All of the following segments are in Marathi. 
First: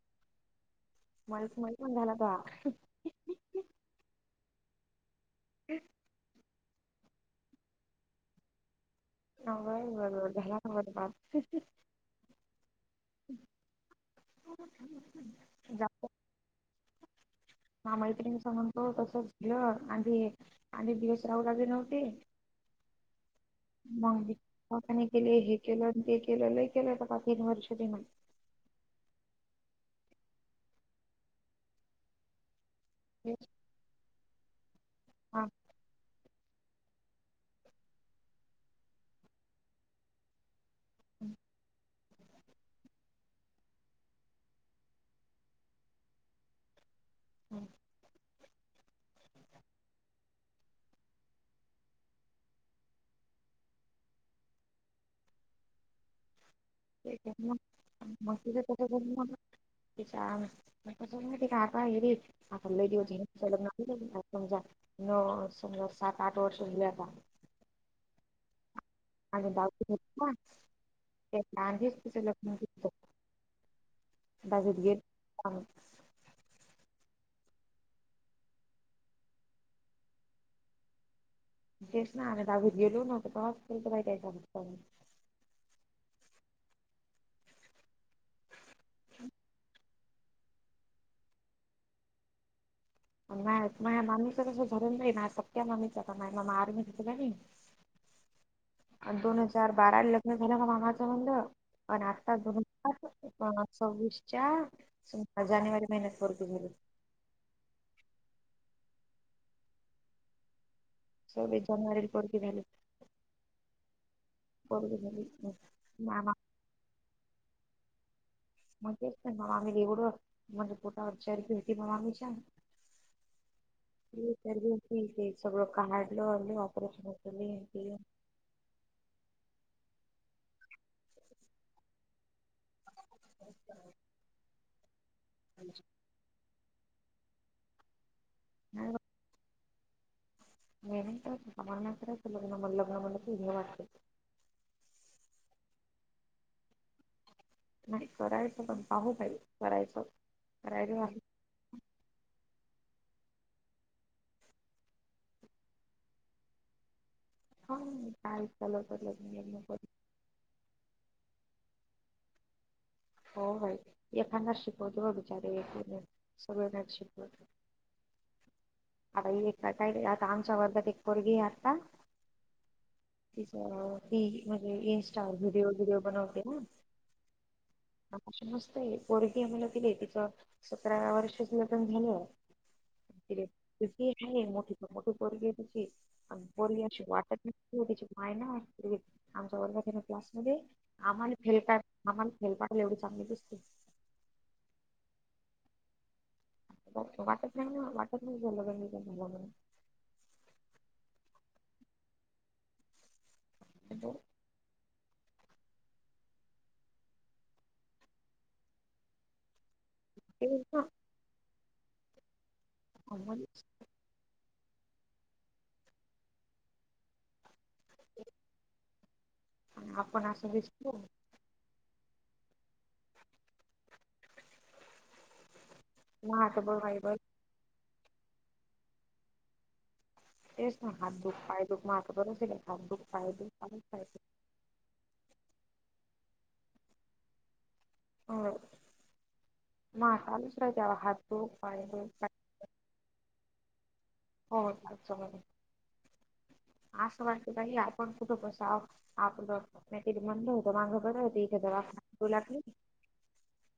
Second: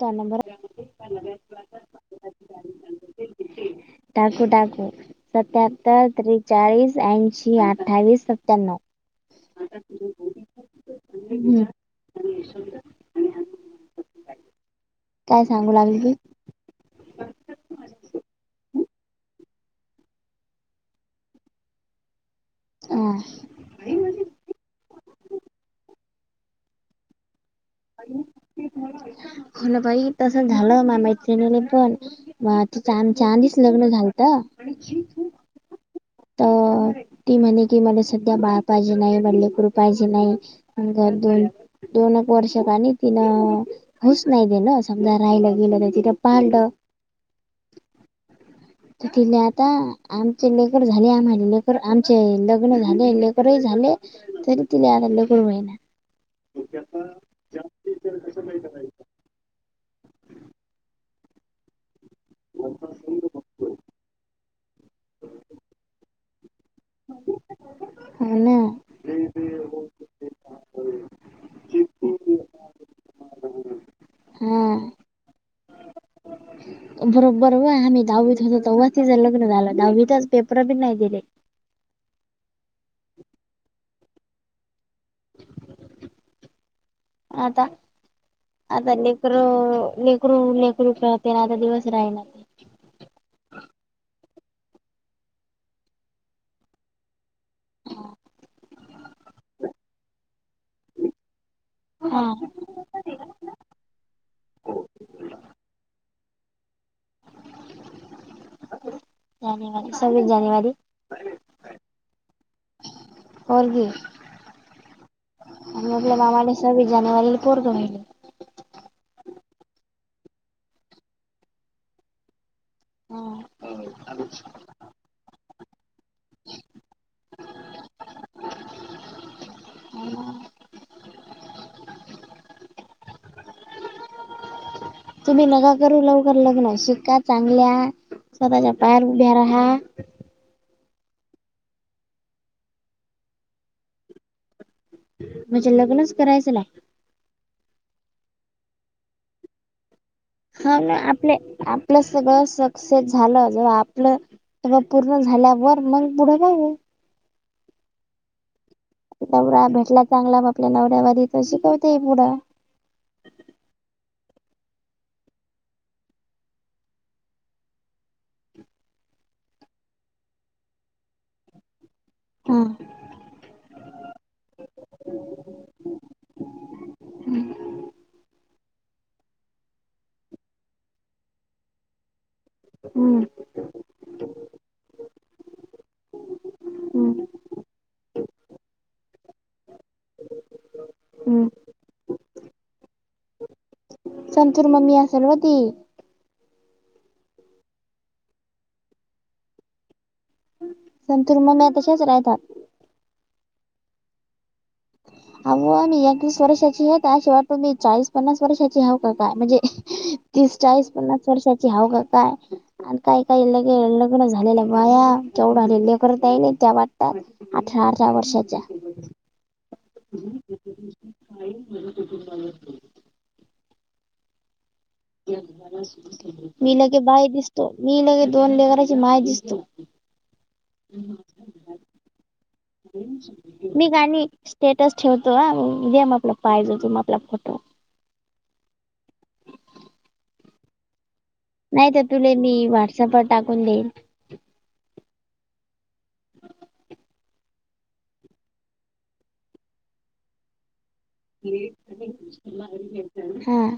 त्या नंबर त्यामध्ये व्हॉइस ऐकून झालं का. टाकू टाकू सत्यातर त्रीक. चाळीस, ऐंशी, अठ्ठावीस, सत्त्याण्णव. ह बरो बरोबर झाला बरब [unintelligible] [inaudible] काय सांगू लागली ती. मामईत्रिण सां म्हगतो तसच दिलं आणिी आधी लागली नव्हती [unintelligible] ह. मग मकाने केले हे केलं ते केलं ल केलं का तीन वर्ष दि म्ह [unintelligible] हो ना बाई तस झालं मा मैत्रिणीले पण. मग आता त्यांचं आधीच लग्न झालं होतं. हा. तर ती म्हणे की मला सध्या बाळ पाहिजे नाय लेकरू पाहिजे नाय. घर दोन दोन एक वर्ष का नाही. होऊच नाही दिलं समझा राहिलं तर तिने पाडलं. हम. त तिले आता आमचे लेकर झाले आम्हाला लेकर आमचे लग्न झाले लेकर. झालं तरी तिला आता लेकरं होईना. ते मस् [unintelligible] तच्या काता हेरी. [unintelligible] आता समजा लग्नाला लय दिवस झालेत, समजा सात आठ वर्ष झाले हां. हो ना. द तेच [unintelligible] हा बाजेेत घेत का [unintelligible] बरोबबर वय आम्ही दहावीत होतो तव्हा तिचं लग्न झालं, दहावीतच पेपरं बी नाही दिले. तेच ना, आम्ही धावीतं गेलोई नव्हतो तेव्हापासून ट्राय चालू आहे [unintelligible] आता, आता लेकरं लेकरं करू लेकरू करते ना आता दिवस राहिणात. नाही माझ्या मामीच तसं झरून नाही ना सक्या मामीच का नाही मा आर्मी घेतला नाही [unintelligible] आणि दोन हजार बाराला लग्न झालं माझ्या मामाचं म्हणलं, आणि हा आता दोन आता सविस च्या, जानेवारी महिन्यात पोरगी झाली. काय नाय काय नाय सव्विस जानेवारी. सव्वीस जानेवारीला पोरगी झाली. पोरगी पोरगी झाली मग आणि आपल्या मामा मामाने सव्वीस जानेवारीला पोरगं व्हायलं. मग तेच म मामी एवढं म्हणजे पोटावरच घे होती म मामीच्या [unintelligible] ते तर ते सगळं क हाय [unintelligible] [unintelligible] ह [inaudible] [inaudible] तुम्ही नका करू लवकर लग्न, शिका चांगल्या स्वतःच्या नाही पायावर उभ्या रहा. [unintelligible] म्हणजे लग्नच करायचं नाय. नाय करायचं पण पाहू काय य करायचं. हा ना करायचं आपले आप आपलं सगळं सक्सेस झालं, जर आपलं सगळ पूर्ण झाल्यावर मग पुढं बघु. [unintelligible] का [unintelligible] नवरा भेटला चांगला मापल्या नवऱ्या वानी त शिकवते पुढं. हो बाई, एखांदाच शिकवतो व बिचारे, सगळे नाईत शिकवत. हे तर काही नाही, आता आमच्या वर्गात एक पोरगीए आता हम्म. तिचं अ ती मंजे इन्स्टावर वीडिओ गीडिओ बनवते ना. तशी मस्तय, पोरगीए मनलं तिले तिचं सत्राव्या वर्षीच लगन झालं. हम्म. यव्डूशी ए नाती मोठीच्या मोठी पोरगीए तिची, अन पोरगी अशी हम्म वाटत नाईए तिची पाय न, मंजे आमच्या वर्गात ए न क्लासमद्ये, आमाले हम्म फेल काड आमाल फेल पाडलं एवढी चांगली दिसते. संतूर मम्मी असल व ती. वाटत नाई न, वाटत नाई ईचं लगन बीगन झालं मनून. संतुर मम्या तशाच रायतात. [unintelligible] आव मी एकवीस वर्षाचीए त् आशि वाट्टे नी, म्हनजे चाळीस पन्नास वर्षाची हावका काय, मजे तीस तेच ना चाळीस पन्नास वर्षाची हाव का काय, आन काई काई म्हणूनच लगे ल लग्न झालेलया बाया केवडाले लेकरं त्यायेले त्या वाटतात आठरा- आठरा वर्षाच्या आपण आशे दिसतो. [unintelligible] माझं मी बरं आहे लगे बरं बाई दिस्तो, मी लगे दोन लेकची माय दिसतो. तेच ना हात दूक, पाय दुक, [inaudible] हात दुक, पाय दुक मी हाय गाणी स्टेटस ठेवतो आ.. दे मग आपला पाय देतो आपला फोटो होय, नाकालुस रे त्याला हात दुख पाय नाई ते दुख काय तुले मी व्हॉट्सअपवर टाकून देईन. हो, [inaudible] असं वाटतं बाई आपण कुठं बसाव आपलं नाहीतर मनलं होतं माग बरय. ते इतं दवाखाना तुला मी ह्म्म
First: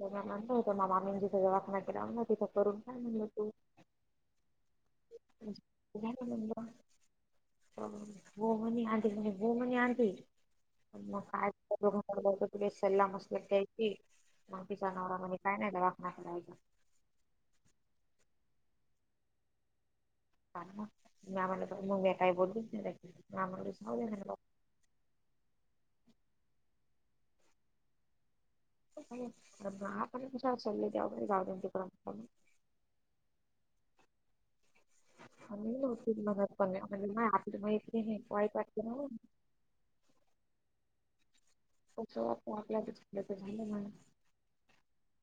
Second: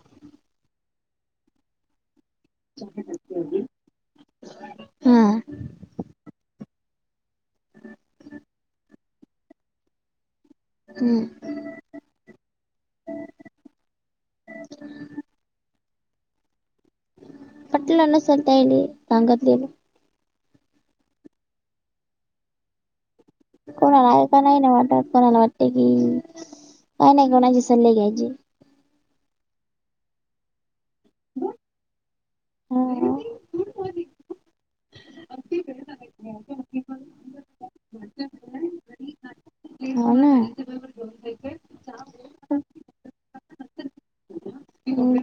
त म्या मनलं होतं मा मामीनं जितं दवाखाना केला तिथं करून टाक मनलं तू [unintelligible] हा हा.. हा.. हा.. भोगाने आण. [inaudible] आणतोय, हम्म मग काय? त्या दोघाकडूनच [inaudible] लांब असलं [inaudible] मामीच्या नवरा मध्ये काय नाई दवाखाना करायचा. पटलं नसल त्यायली.. सांगतलेलं. हा मंग म्या मनलं क मंग म्या काई बोललीच नाई बाई कोणला हाय का नाई निवांत कुणाला वाटतंय की.. काय नाई कुणाचे सल्ले घ्यायचे. आपण कशाला सल्ले द्यावे बई जाऊ दे न तिकडं ह्म्म... ह्म्म्म आम्ही [inaudible] आपली मैत्रीण आहे वाईट वाटतं ना ओ हो.. ना झोप मोडल्यगत [unintelligible]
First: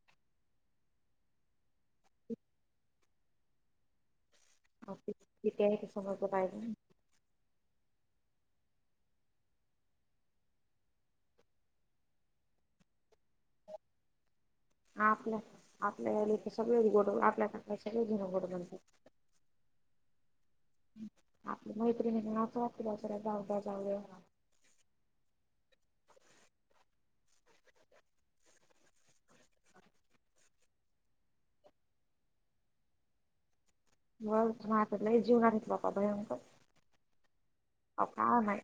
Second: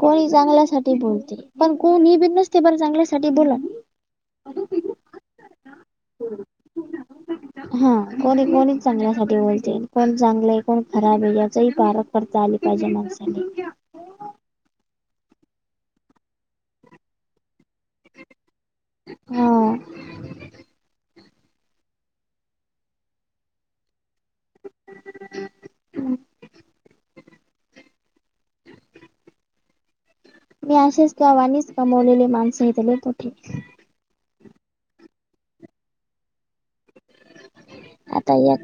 कोनी चांगल्या साटी बोलतेय, पण कोनी बी नसते बरं चांगल्यासाटी बोलत. [inaudible] हा, कोणी -कोणी चांगल्यासाटी बोलतेय, कोण चांगलय कोण खराब है याचं ही पारक. करता आली पायजे माणसा ला. आपल्या.. आपल्याले गल्लीतले सगळेच गोड, आपल्या सगळे जन गोड बोलतात. हा आपल्या मैत्रीतन अस वाटतय चला.. जाऊ दया, जाऊ दया हम् हा [inaudible] मी अशेस मीच कमावलेली माणसं इथून येत होती. बस मग आता लय जीवना घेतला का भयंकर आ.. व काय माहित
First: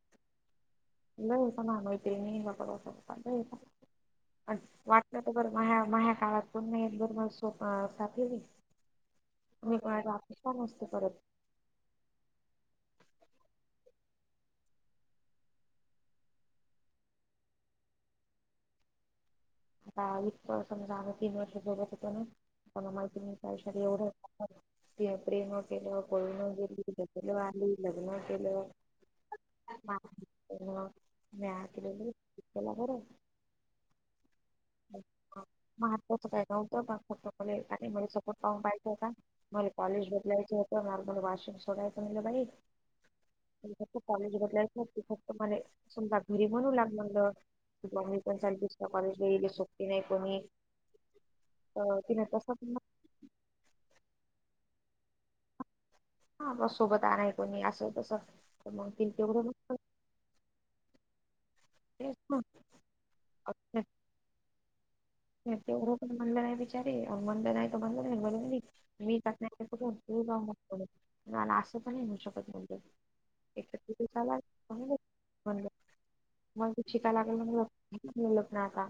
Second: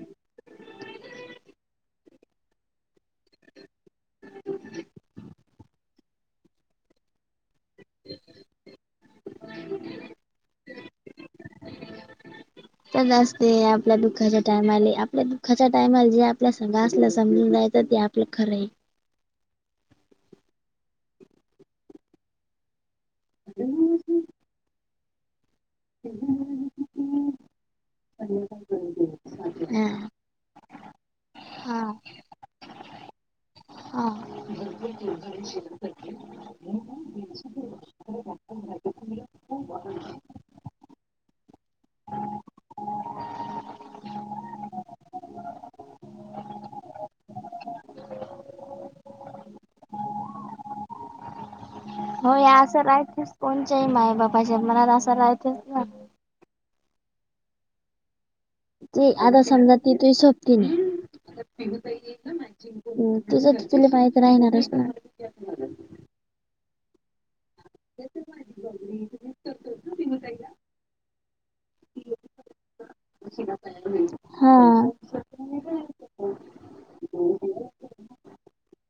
लय दिवसांनी आंघोळ केली मी [unintelligible] वाटलं तर बरं म्या.. माझ्या काळात पण नाही बर हा.. जाते मी, [inaudible] पण असते परत ह [inaudible] असच असते आपल्या दुःखाच्या टायमाले आपल्या दुःखाच्या टायमाला जे आपल्या संग आसल समजून जायचं ते आपल ते खर है. हा इतक समजा आम्ही तीन वर्ष बघत होतो ना, कुणाला माहित [unintelligible] ऐश्वर्य एवढं होताना, प्रेम होत. गेली पळून गेली, [inaudible] लग्न केल.. हो हा. म मी आता हा गेली तिला बर हे हा [unintelligible] [unintelligible] मला कॉलेज बदलायचं होतं, [unintelligible] [unintelligible] मम्मी [unintelligible] सोबती नाई कोणी? तिनं हो, तसं या पण असं राहतेस कोणच्याही मायबापाच्या मनात असं राहतेस ना. हा, बस सोबत आहे कोणी, असं-तसं, ती आता समजा ती तुजी सोबतीन हाय [unintelligible] तुझ तर तुला माहित राहीणारच ना. [unintelligible] [unintelligible] [unintelligible] [unintelligible] हा म्हणल मग, शिकायलागल म्हणल [unintelligible] आता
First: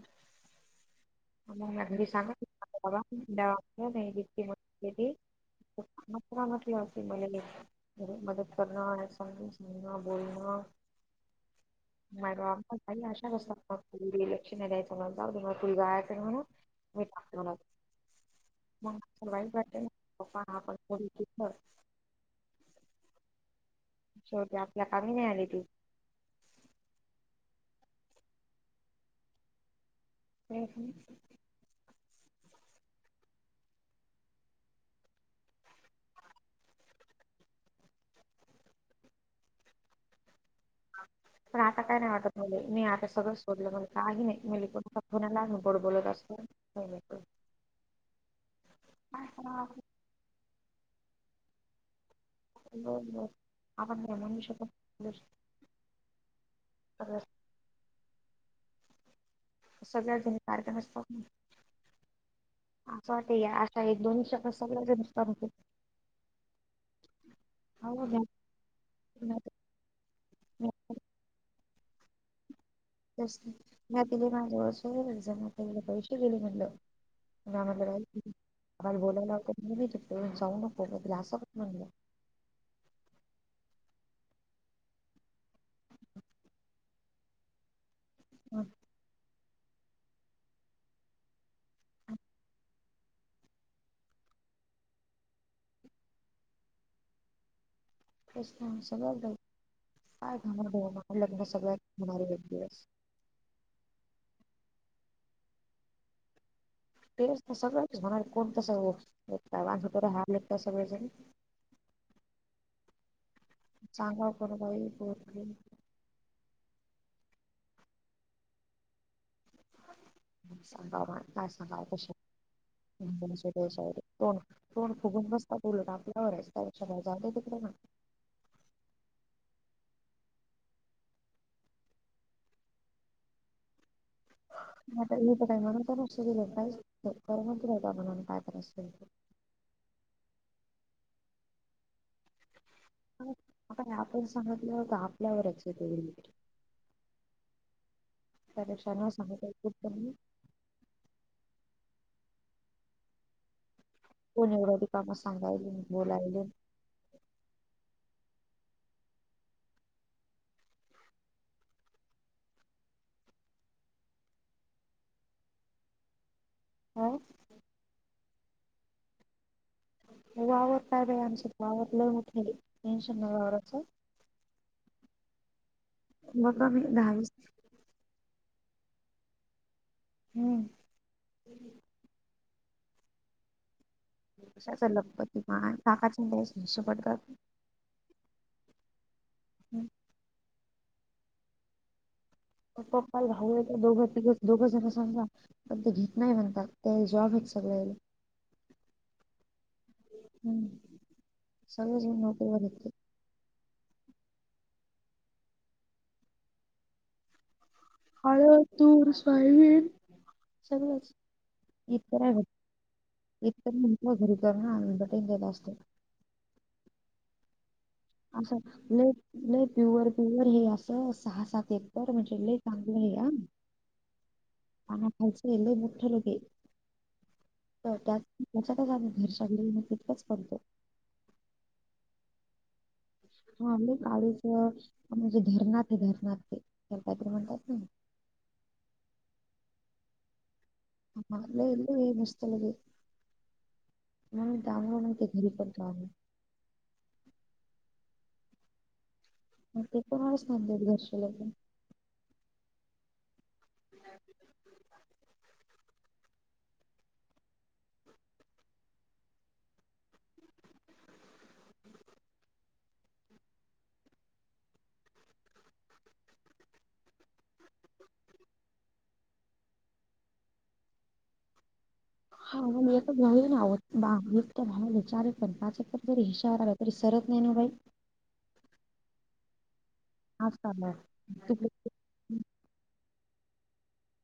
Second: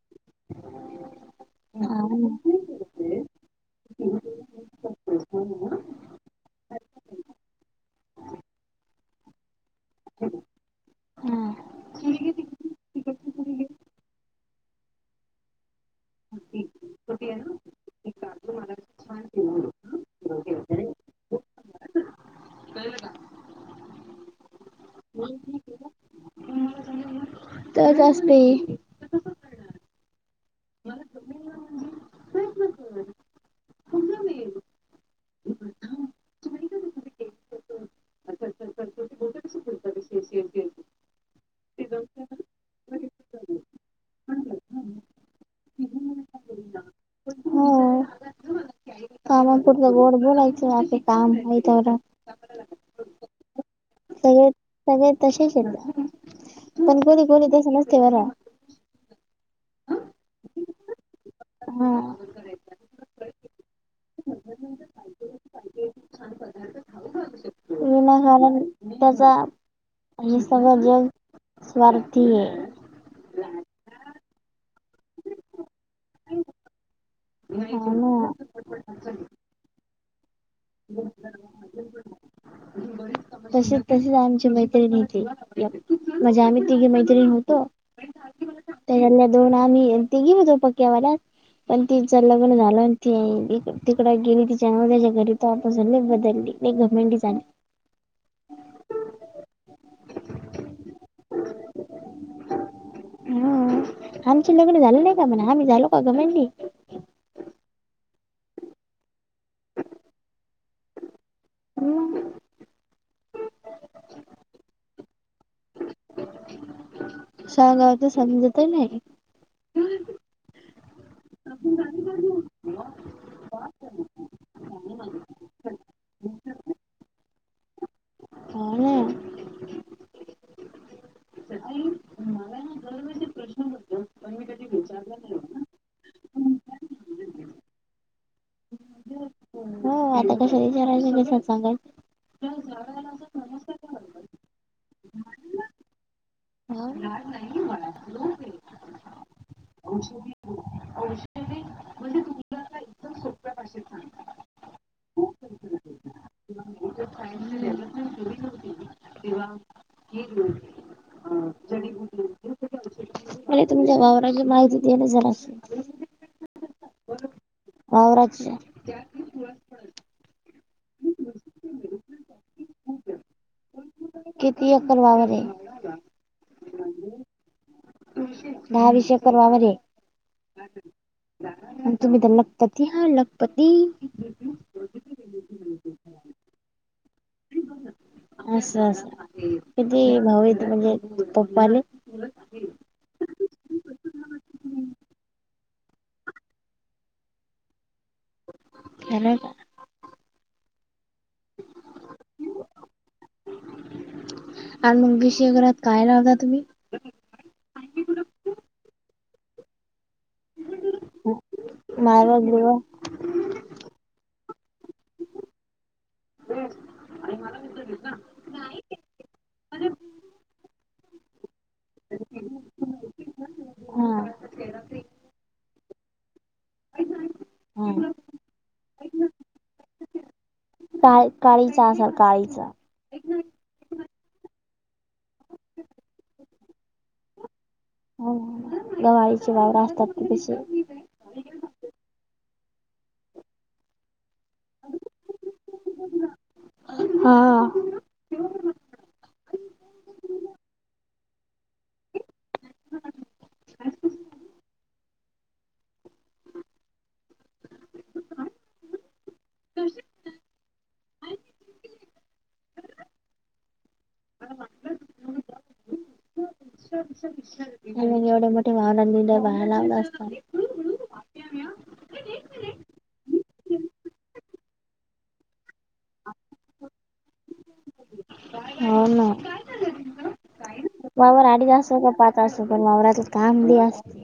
हा [unintelligible] [unintelligible] बोलन, बोलनं [unintelligible] [unintelligible] मग, तूला वाईट वाटेल. हा कोणी कितपत कळं का? शेवटी आपल्या कामी नाई आली ती. तसचं असतयं. [unintelligible] [inaudible] पण, आता काय नाई वाटत मला मी आता सगळं सोडलं, मला काही नाई मी [unintelligible] कोणाला आम्ही गोड बोलत असतो. पहिल तर, हो, करावं आपण कामापुरत गोड बोलायचं आपलं काम हाय तवरक. नों, नों सगळे, सगळे तसेच हायत. पण सगळ्या कोणी, कोणी तसं नसतं बर. सगळ्यात जणी सारख्या नसतात. हम. असं वाटते, या अशा एक दोन दिवसात सगळं [unintelligible] पदार्थ खाऊ घालू शकतो. सारख्या [unintelligible] त्याचा हे सगळं जग स्वार्थी ऐ. [unintelligible] हा ना. [unintelligible] तशी, तशीच आमची मैत्रिणी हाय इथे. म्हणजे आम्ही तिघी मैत्रिण होतो. मग त्याजातल्या दोन आम्ही ऐ. तिघी पण पक्क्यावाल्या हायत. पण, तिचं लग्न झालं आणि ती तिकड गेली तिच्या नवऱ्याच्या घरी तेव्हापासून लई बदलली. लई घमंडी झाली. [unintelligible] आमचं लग्न झालं नाही का म्हणा, आम्ही झालो का घमंडी? [unintelligible] हम्. चांगा कर बाई बोत. सांगावच समजत नाही. [unintelligible] तोंड फुगवून बसतात उलट आपल्यावरच त्यापेक्षा जाऊ दे बाई तिकडं. हो ना [unintelligible] हो आपण कशाला? विचारायचं बाई. [unintelligible] आता आपण सांगितलं तर आपल्यावरच येते. हो. त्यापेक्षा न सांगितलेलं बरं का नाही. कोणी एवढ्या त कामं सांगायली बोलायले. मले तुमच्या वावराची माहिती द्या ना जरासं. हा. वावराची. वावर काय बाई आमचं वावर लय मोठं तीन [unintelligible] वावराचं किती? एकर वावर आहे. मका बी दहा वीस दहा वीस एकर वावरे. हम्म. तुम्ही तर लखपती! हा लखपती! कशाचं? लखपती माय काकाचे मुलांचे हिस्से पडतात ना. असं असं किती? भाऊेत म्हणजे पप्पाले. [inaudible] पप्पाला भाऊ दोघं तिघं दोघजण समजा. पण ते घेत नाही म्हणतात ते जॉब आहेत सगळ्या. [unintelligible] [unintelligible] हम्म सगळेच नोकरी वाले आहेत ते. अन वीस एकरात काय? लावता तुम्ही. हळद, तूर, सोयाबीन, सगळंच एकर माळवा बिळवा [unintelligible] आणि मला विसरलीस ना. [unintelligible] लय प्युअर, प्युअर हे असं सहा, सात एकर म्हणजे लय चांगलं आहे या. हा [unintelligible] हा [unintelligible] का काळीचा असाल काळीचा. हा काळीच म्हणजे धरणात आहे धरणात ते कायतरी म्हणतात ना. हो. गवाळीची वावर असतात तशी [unintelligible] [unintelligible] मस्त मध्ये म्हणून [unintelligible] दां मा ते घरी पणतो आहे. हा. ते कोणाच म्हंद घर्शलं [unintelligible] [inaudible] म्हणून एवढे मोठे वाहनांनी डब्बा लावला असता. [unintelligible] तरी सरत नाही ना बाई. हो ना आज काल वावर तुक अडीच अस का पाच असो पण वावरातलं काम बी असतय.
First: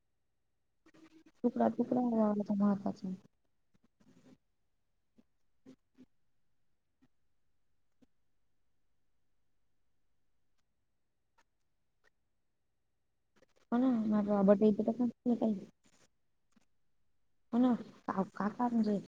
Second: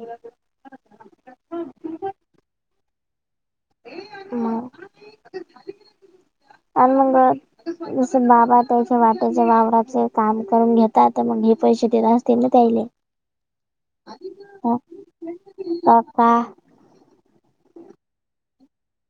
तुकडा तुकडा [unintelligible] मंग. आणि मंग जसं बाबा त्याच्या वाट्याच्या वावराचे काम करून घेतात मग हे पैसे देत असते ना त्याले? हो ना माझा बाबा [unintelligible] [unintelligible] हो ना काका म्हणजे